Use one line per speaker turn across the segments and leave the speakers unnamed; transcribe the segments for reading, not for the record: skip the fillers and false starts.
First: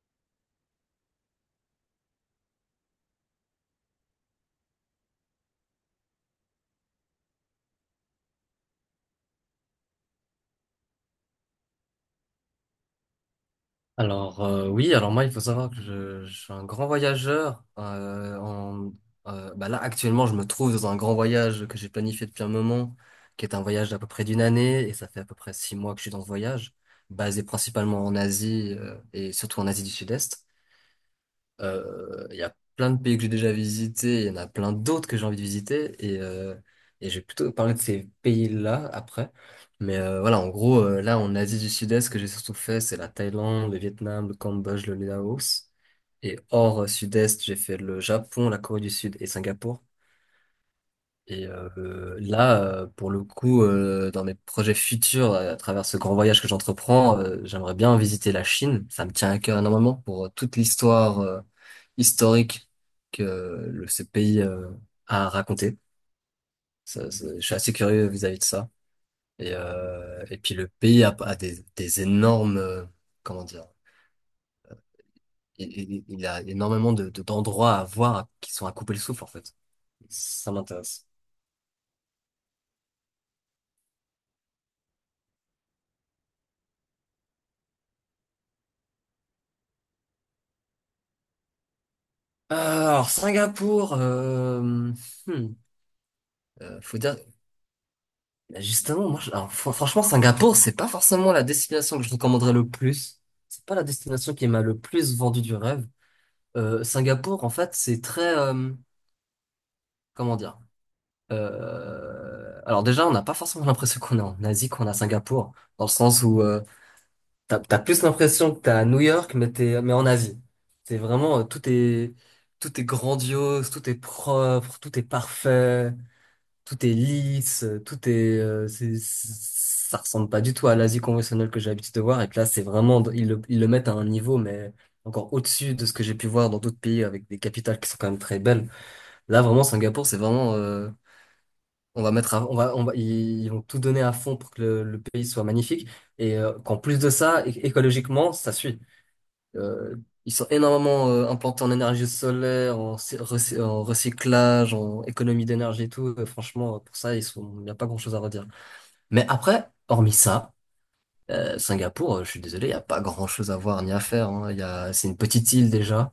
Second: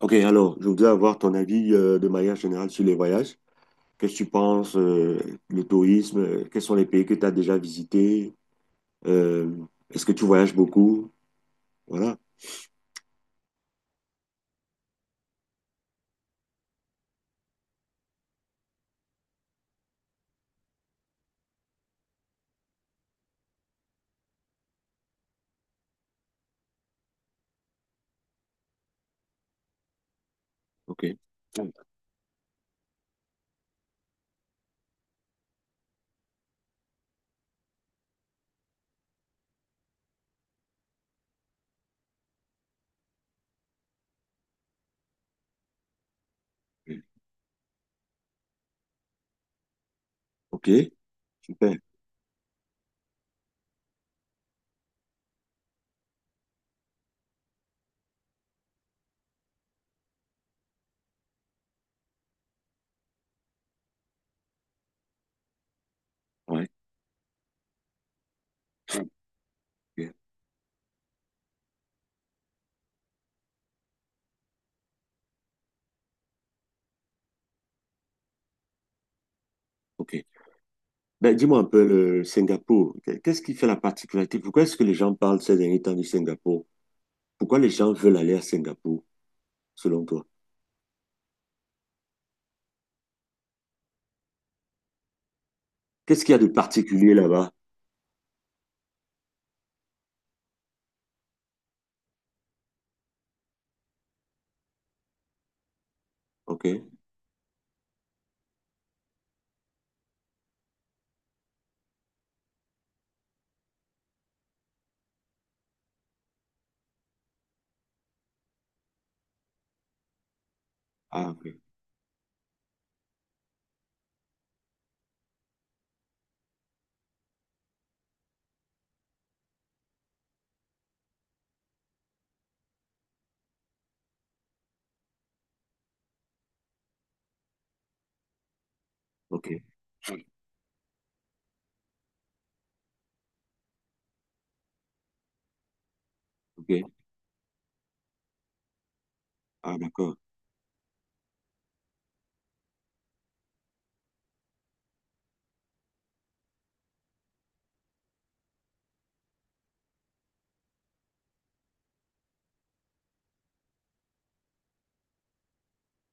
Ok, alors, je voudrais avoir ton avis de manière générale sur les voyages. Qu'est-ce que tu penses, le tourisme, quels sont les pays que tu as déjà visités? Euh, est-ce que tu voyages beaucoup? Voilà.
Alors oui, alors moi il faut savoir que je suis un grand voyageur. Bah là actuellement je me trouve dans un grand voyage que j'ai planifié depuis un moment, qui est un voyage d'à peu près d'une année et ça fait à peu près 6 mois que je suis dans ce voyage, basé principalement en Asie et surtout en Asie du Sud-Est.
Ok.
Il y a plein de pays que j'ai déjà visités, il y en a plein d'autres que j'ai envie de visiter, et je vais plutôt parler de ces pays-là après. Mais voilà, en gros, là, en Asie du Sud-Est, ce que j'ai surtout fait, c'est la Thaïlande, le Vietnam, le Cambodge, le Laos. Et hors Sud-Est, j'ai fait le Japon, la Corée du Sud et Singapour.
Ok,
Et
super.
là, pour le coup, dans mes projets futurs, à travers ce grand voyage que j'entreprends, j'aimerais bien visiter la Chine. Ça me tient à cœur énormément pour toute l'histoire historique que ce pays a raconté.
Ouais.
Je suis assez curieux vis-à-vis de ça.
Ok.
Et puis le pays a des énormes, comment dire, il a énormément d'endroits à voir qui sont à couper le souffle en fait.
Ok.
Ça m'intéresse.
Ben, dis-moi un peu le Singapour. Qu'est-ce qui fait la particularité? Pourquoi est-ce que les gens parlent ces derniers temps du Singapour? Pourquoi les gens veulent aller à Singapour, selon toi?
Euh, alors Singapour. Hmm.
Qu'est-ce qu'il y a de
Faut
particulier
dire,
là-bas?
bah, justement, alors, franchement, Singapour, c'est pas forcément la destination que je recommanderais le plus. C'est pas la destination qui m'a le plus vendu du rêve.
Ok.
Singapour, en fait, c'est très, comment dire? Alors déjà, on n'a pas forcément l'impression qu'on est en Asie, qu'on a à Singapour, dans le sens où t'as plus l'impression que t'es à New York, mais t'es, mais en Asie. C'est
Ah,
vraiment,
ok.
tout est grandiose, tout est propre, tout est parfait. Tout est lisse, tout est, ça ressemble pas du tout à l'Asie conventionnelle que j'ai l'habitude de voir. Et que là, c'est vraiment, ils le mettent à un niveau, mais encore au-dessus de ce que j'ai pu voir dans d'autres pays avec des capitales qui sont quand même très belles. Là,
Ok.
vraiment, Singapour, c'est vraiment, on va mettre, ils vont tout donner à fond pour que le pays soit magnifique. Et
Ok.
qu'en plus de ça, écologiquement, ça suit.
Ah,
Euh,
d'accord.
Ils sont énormément implantés en énergie solaire, en recyclage, en économie d'énergie et tout. Franchement, pour ça, ils sont, il n'y a pas grand-chose à redire. Mais après, hormis ça, Singapour, je suis désolé, il n'y a pas grand-chose à voir ni à faire. Hein. C'est une petite île déjà.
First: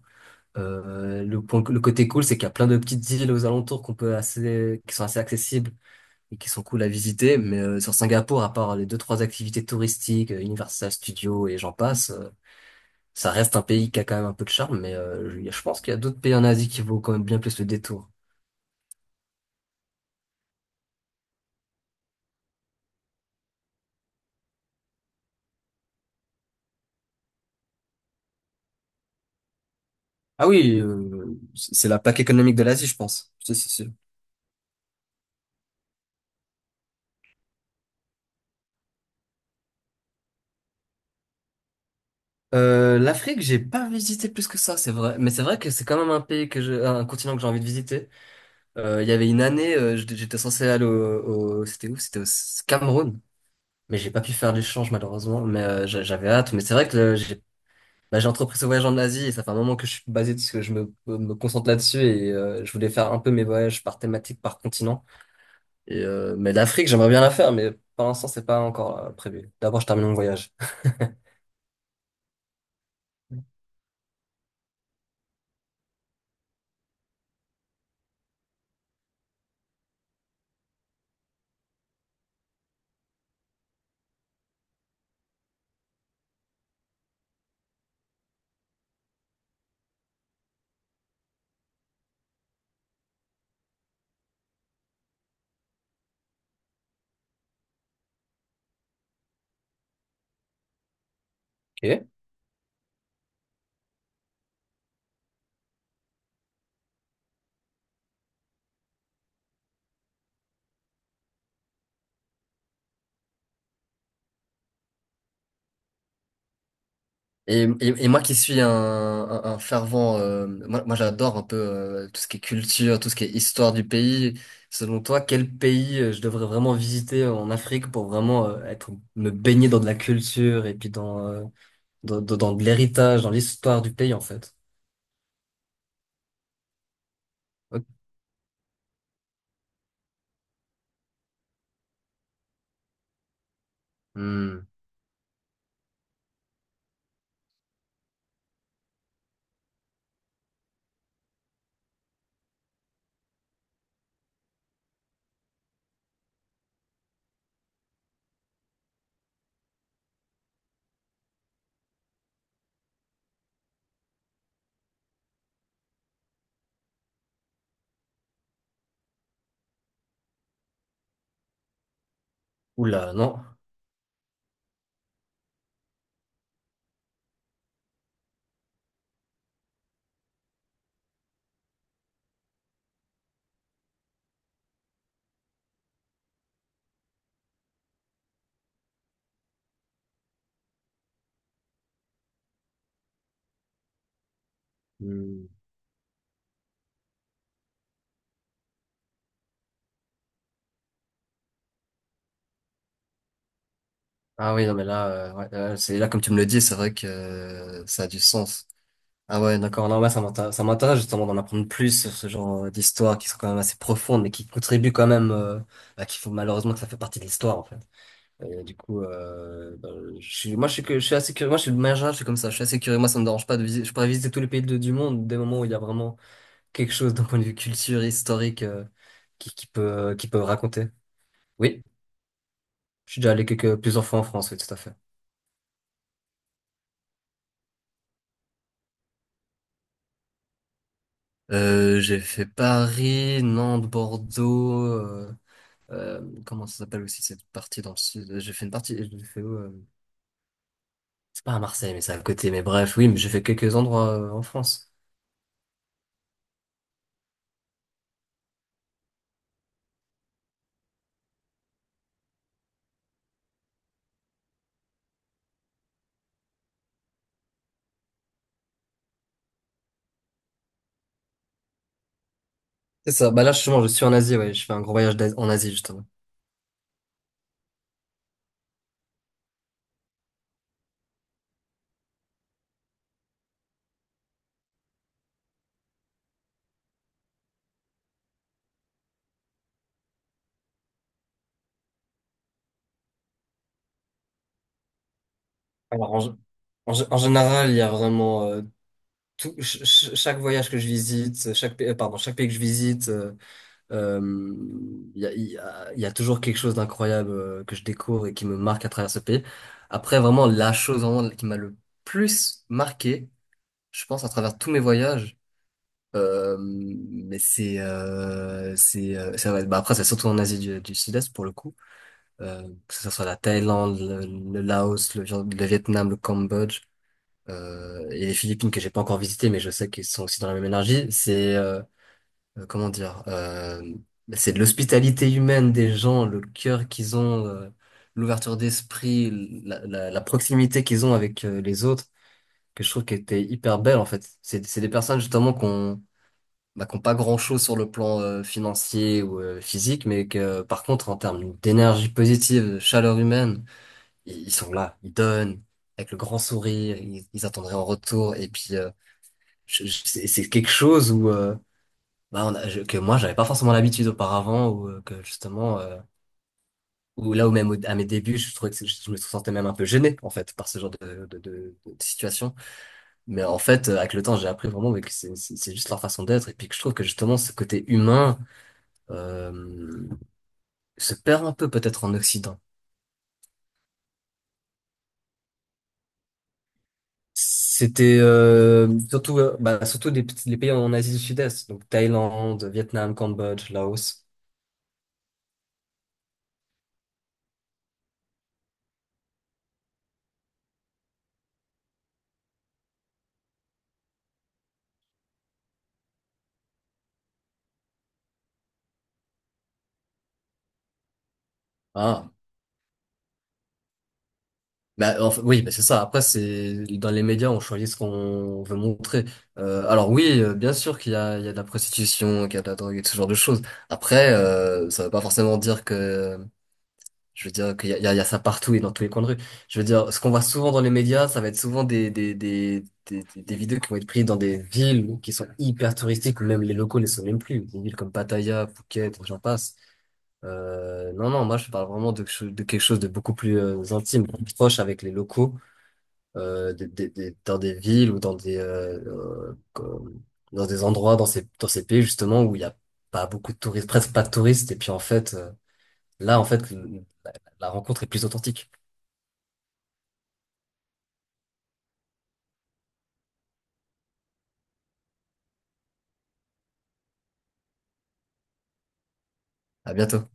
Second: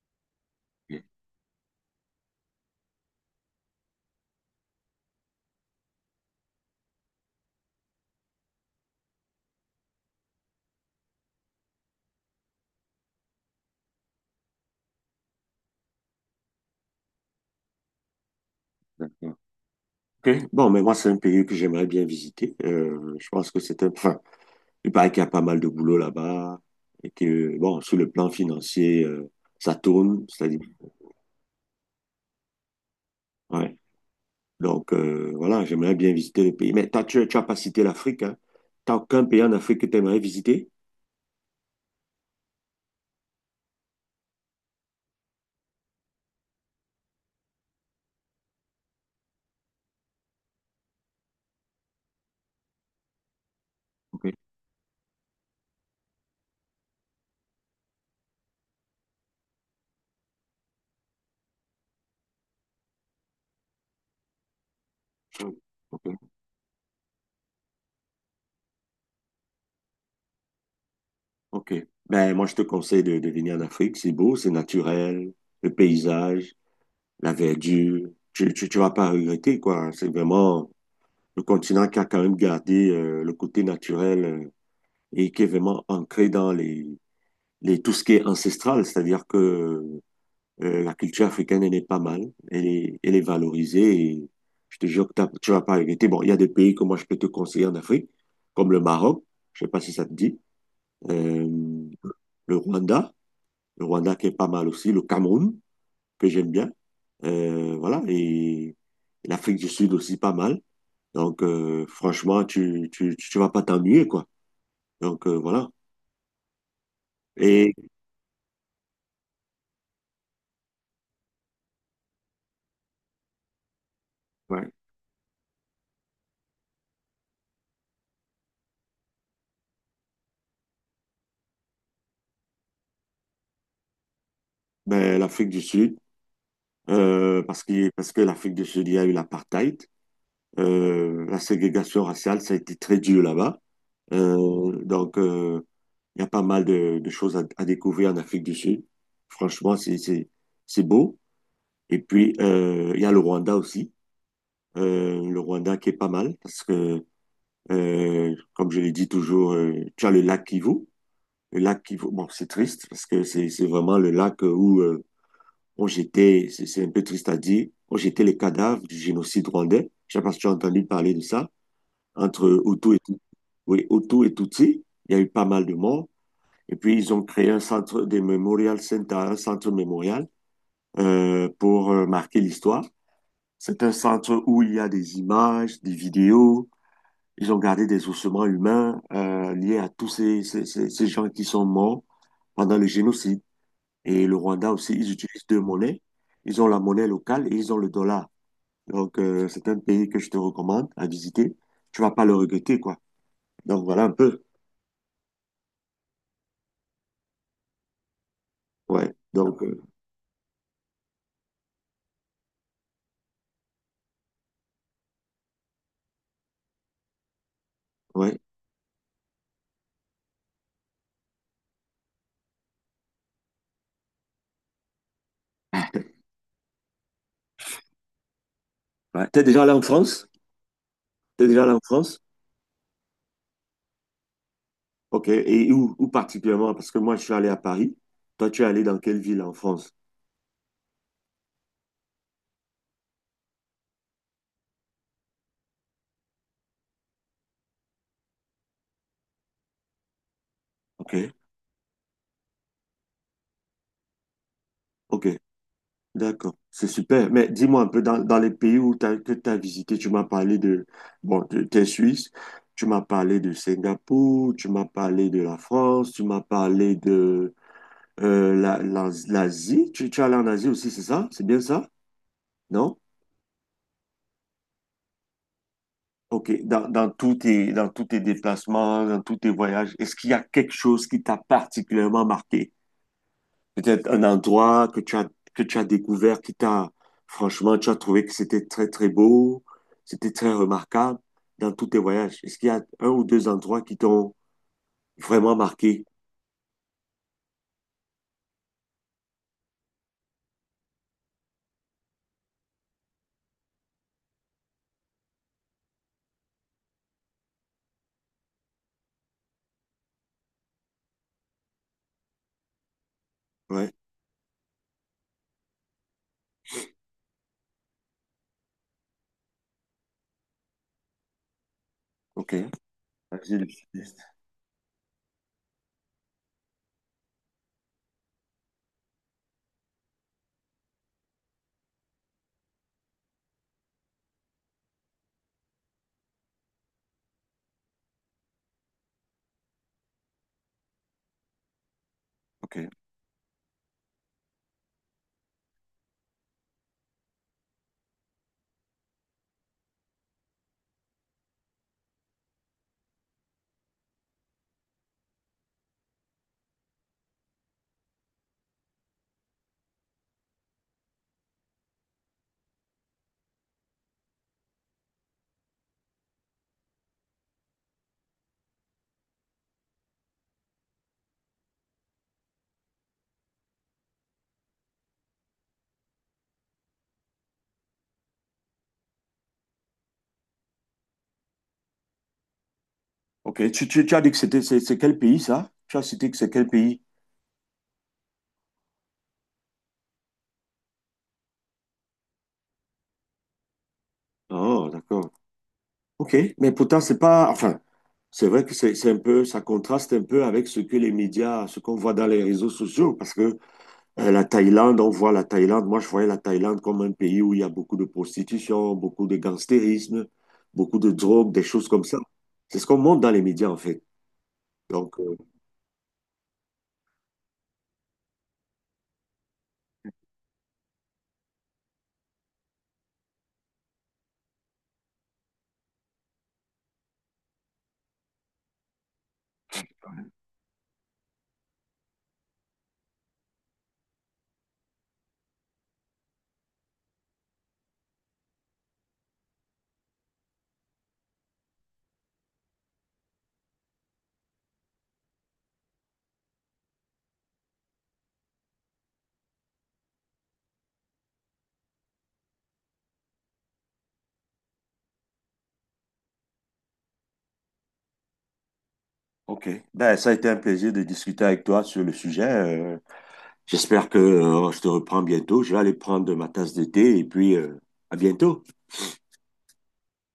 Ok.
Le côté cool, c'est qu'il y a plein de petites îles aux alentours qui sont assez accessibles et qui sont cool à visiter. Mais sur Singapour, à part les deux, trois activités touristiques, Universal Studios et j'en passe. Ça reste un pays qui a quand même un peu de charme, mais je pense qu'il y a d'autres pays en Asie qui vaut quand même bien plus le détour.
D'accord. Ok. Bon, mais moi, c'est un pays que j'aimerais bien visiter. Je pense que c'est un... Enfin, il paraît qu'il y a pas mal de boulot là-bas et que, bon, sur le plan financier, ça tourne,
Ah
c'est-à-dire...
oui, c'est la plaque économique de l'Asie, je pense. C'est
Ouais.
sûr.
Donc, voilà, j'aimerais bien visiter le pays. Mais tu as pas cité l'Afrique, hein? T'as aucun pays en Afrique que tu aimerais visiter?
L'Afrique, j'ai pas visité plus que ça, c'est vrai. Mais c'est vrai que c'est quand même un pays que je, un continent que j'ai envie de visiter. Il y avait une année, j'étais censé aller c'était où? C'était au Cameroun. Mais j'ai pas
Ok.
pu faire l'échange malheureusement. Mais j'avais hâte. Mais c'est vrai que j'ai bah, j'ai entrepris ce voyage en Asie et ça fait un moment que je suis basé parce que je me concentre là-dessus et je voulais faire un peu mes voyages par thématique, par continent.
Ok.
Mais l'Afrique, j'aimerais bien la faire, mais pour l'instant, c'est pas encore prévu. D'abord, je termine mon voyage.
Ok. Ben, moi, je te conseille de venir en Afrique. C'est beau, c'est naturel, le paysage, la verdure. Tu vas pas regretter, quoi. C'est vraiment... le continent qui a quand même gardé le côté naturel et qui est vraiment ancré dans les tout ce qui est ancestral, c'est-à-dire que la culture africaine, elle est pas mal, elle est valorisée et je te jure que tu vas pas regretter. Bon, il y a des pays que moi je peux te conseiller en Afrique, comme le Maroc, je sais pas si ça te dit, euh,
Ok.
le Rwanda, le Rwanda qui est pas mal aussi, le Cameroun, que j'aime bien, voilà, et l'Afrique du Sud aussi pas mal. Donc, franchement, tu vas pas t'ennuyer, quoi. Donc, voilà.
Et,
Et
et, et moi qui suis un fervent, moi j'adore un peu tout ce qui est culture, tout ce qui est histoire du pays.
ouais,
Selon toi, quel pays je devrais vraiment visiter en Afrique pour vraiment me baigner dans de la culture et puis dans, dans de l'héritage, dans l'histoire du pays en fait?
ben, l'Afrique du Sud, parce que l'Afrique du Sud, il y a eu l'apartheid. La ségrégation raciale, ça a été très dur là-bas.
Hmm.
Donc, il y a pas mal de choses à découvrir en Afrique du Sud. Franchement, c'est beau. Et puis, il y a le Rwanda aussi. Le Rwanda qui est pas mal parce que, comme je l'ai dit toujours, tu as le lac Kivu. Le lac qui, bon, c'est triste parce que c'est vraiment le lac où on jetait, c'est un peu triste à dire, on jetait les cadavres du génocide rwandais. Je ne sais pas si tu as entendu parler de ça, entre Hutu et,
Oula,
Tutsi.
non.
Oui, Hutu et Tutsi. Il y a eu pas mal de morts. Et puis, ils ont créé un centre de Memorial Center, un centre mémorial pour marquer l'histoire. C'est un centre où il y a des images, des vidéos. Ils ont gardé des ossements humains liés à tous ces gens qui sont morts pendant le génocide. Et le Rwanda aussi, ils
Hmm.
utilisent deux monnaies. Ils ont la monnaie locale et ils ont le dollar. Donc, c'est un pays que je te recommande à visiter. Tu vas pas le regretter, quoi. Donc, voilà un peu.
Ah oui, non, mais là, ouais, c'est là comme tu me le dis, c'est vrai que ça a du sens.
Ouais.
Ah ouais,
Donc,
d'accord. Non, ouais, ça m'intéresse justement d'en apprendre plus sur ce genre d'histoires qui sont quand même assez profondes, mais qui contribuent quand même, bah, qu'il faut malheureusement que ça fait partie de l'histoire en fait.
ouais.
Et du coup, bah, je suis assez curieux. Moi, je suis de manière générale, je suis comme ça. Je suis assez curieux. Moi, ça me dérange pas de visiter. Je pourrais visiter tous les pays du monde dès le moment où il y a vraiment quelque chose d'un point de vue culture, historique,
Ouais. T'es
qui,
déjà
qui
allé en
peut, qui
France?
peut raconter.
T'es déjà allé en
Oui.
France?
Je suis déjà allé plusieurs fois en France, oui, tout à fait.
OK. Et où particulièrement? Parce que moi, je suis allé à Paris. Toi, tu es allé dans quelle ville en France?
J'ai fait Paris, Nantes, Bordeaux. Comment ça s'appelle aussi cette partie dans le sud? J'ai fait une partie. J'ai fait où,
OK.
c'est pas à Marseille, mais c'est à côté. Mais bref, oui, mais j'ai fait quelques endroits en France.
OK. D'accord, c'est super. Mais dis-moi un peu, dans les pays où t'as, que tu as visité, tu m'as parlé de, bon, tu es Suisse, tu m'as parlé de Singapour, tu m'as parlé de la France, tu m'as parlé de l'Asie. Tu es allé en Asie aussi, c'est ça? C'est bien ça? Non?
C'est ça. Bah là, justement, je suis en Asie. Ouais, je fais un gros voyage en Asie justement.
Ok, dans tous tes déplacements, dans tous tes voyages, est-ce qu'il y a quelque chose qui t'a particulièrement marqué? Peut-être un endroit que tu as découvert, qui t'a, franchement, tu as trouvé que c'était très, très beau, c'était très remarquable dans tous tes voyages. Est-ce qu'il y a un ou deux endroits qui t'ont vraiment marqué?
Alors, en général, il y a vraiment chaque voyage que je visite, pardon, chaque pays que je visite. Euh, il y a toujours quelque chose d'incroyable que je découvre et qui me marque à travers ce pays. Après, vraiment, la chose vraiment qui m'a le plus marqué,
Ouais,
je pense, à travers tous mes voyages, mais c'est, ça va être- bah après, c'est surtout en Asie du Sud-Est pour le coup,
ok.
que ce soit la
Vas-y, le petit
Thaïlande,
test.
le Laos, le Vietnam, le Cambodge, et les Philippines que j'ai pas encore visité, mais je sais qu'ils sont aussi dans la même énergie. C'est comment dire, c'est de l'hospitalité humaine des gens, le cœur qu'ils ont, l'ouverture d'esprit, la proximité qu'ils ont avec les autres,
Ok.
que je trouve qui était hyper belle en fait. C'est des personnes justement qu'on pas grand-chose sur le plan financier ou physique, mais que par contre en termes d'énergie positive, de chaleur humaine, ils sont là, ils donnent avec le grand sourire, ils attendraient en retour et puis c'est quelque chose où bah, on a- je- que moi j'avais pas forcément l'habitude auparavant ou que justement ou là où même à mes débuts je trouvais que je me sentais même un peu gêné en fait par ce genre de situation mais en fait avec le temps j'ai appris vraiment mais que c'est juste leur façon d'être et puis que je trouve que justement ce côté humain euh, se perd un peu peut-être en Occident
Ok, tu as dit que c'était, c'est quel pays ça? Tu as cité que c'est quel pays?
c'était surtout bah, surtout les pays en Asie du Sud-Est donc Thaïlande Vietnam Cambodge Laos.
Oh, d'accord. Ok, mais pourtant, c'est pas, enfin, c'est vrai que c'est un peu, ça contraste un peu avec ce que les médias, ce qu'on voit dans les réseaux sociaux, parce que la Thaïlande, on voit la Thaïlande. Moi, je voyais la Thaïlande comme un pays où il y a beaucoup de prostitution, beaucoup de gangstérisme, beaucoup de drogue, des choses comme ça.
Ah,
C'est ce qu'on montre dans les médias, en fait.
bah,
Donc,
enfin, oui, bah, c'est ça. Après, c'est dans les médias, on choisit ce qu'on veut montrer. Alors oui, bien sûr qu'il y a de la prostitution, qu'il y a de la drogue et ce genre de choses. Après, ça veut pas forcément dire que, je veux dire qu'il y a, il y a il y a ça partout et dans tous les coins de rue. Je veux dire, ce qu'on voit souvent dans les médias, ça va être souvent des vidéos qui vont être prises dans des villes qui sont hyper touristiques, où même les locaux ne sont même plus. Des villes comme Pattaya, Phuket, j'en passe. Non, non, moi je parle vraiment de quelque chose de beaucoup plus intime, proche avec les locaux dans des villes ou euh, comme- dans des endroits, dans ces pays justement où il n'y a pas beaucoup de touristes, presque pas de touristes. Et puis en fait, là, en fait, la rencontre est plus authentique.
OK. Ben, ça a été un plaisir de discuter avec toi sur le sujet. J'espère que je te reprends bientôt. Je vais aller prendre ma tasse de thé et puis à bientôt.
À bientôt.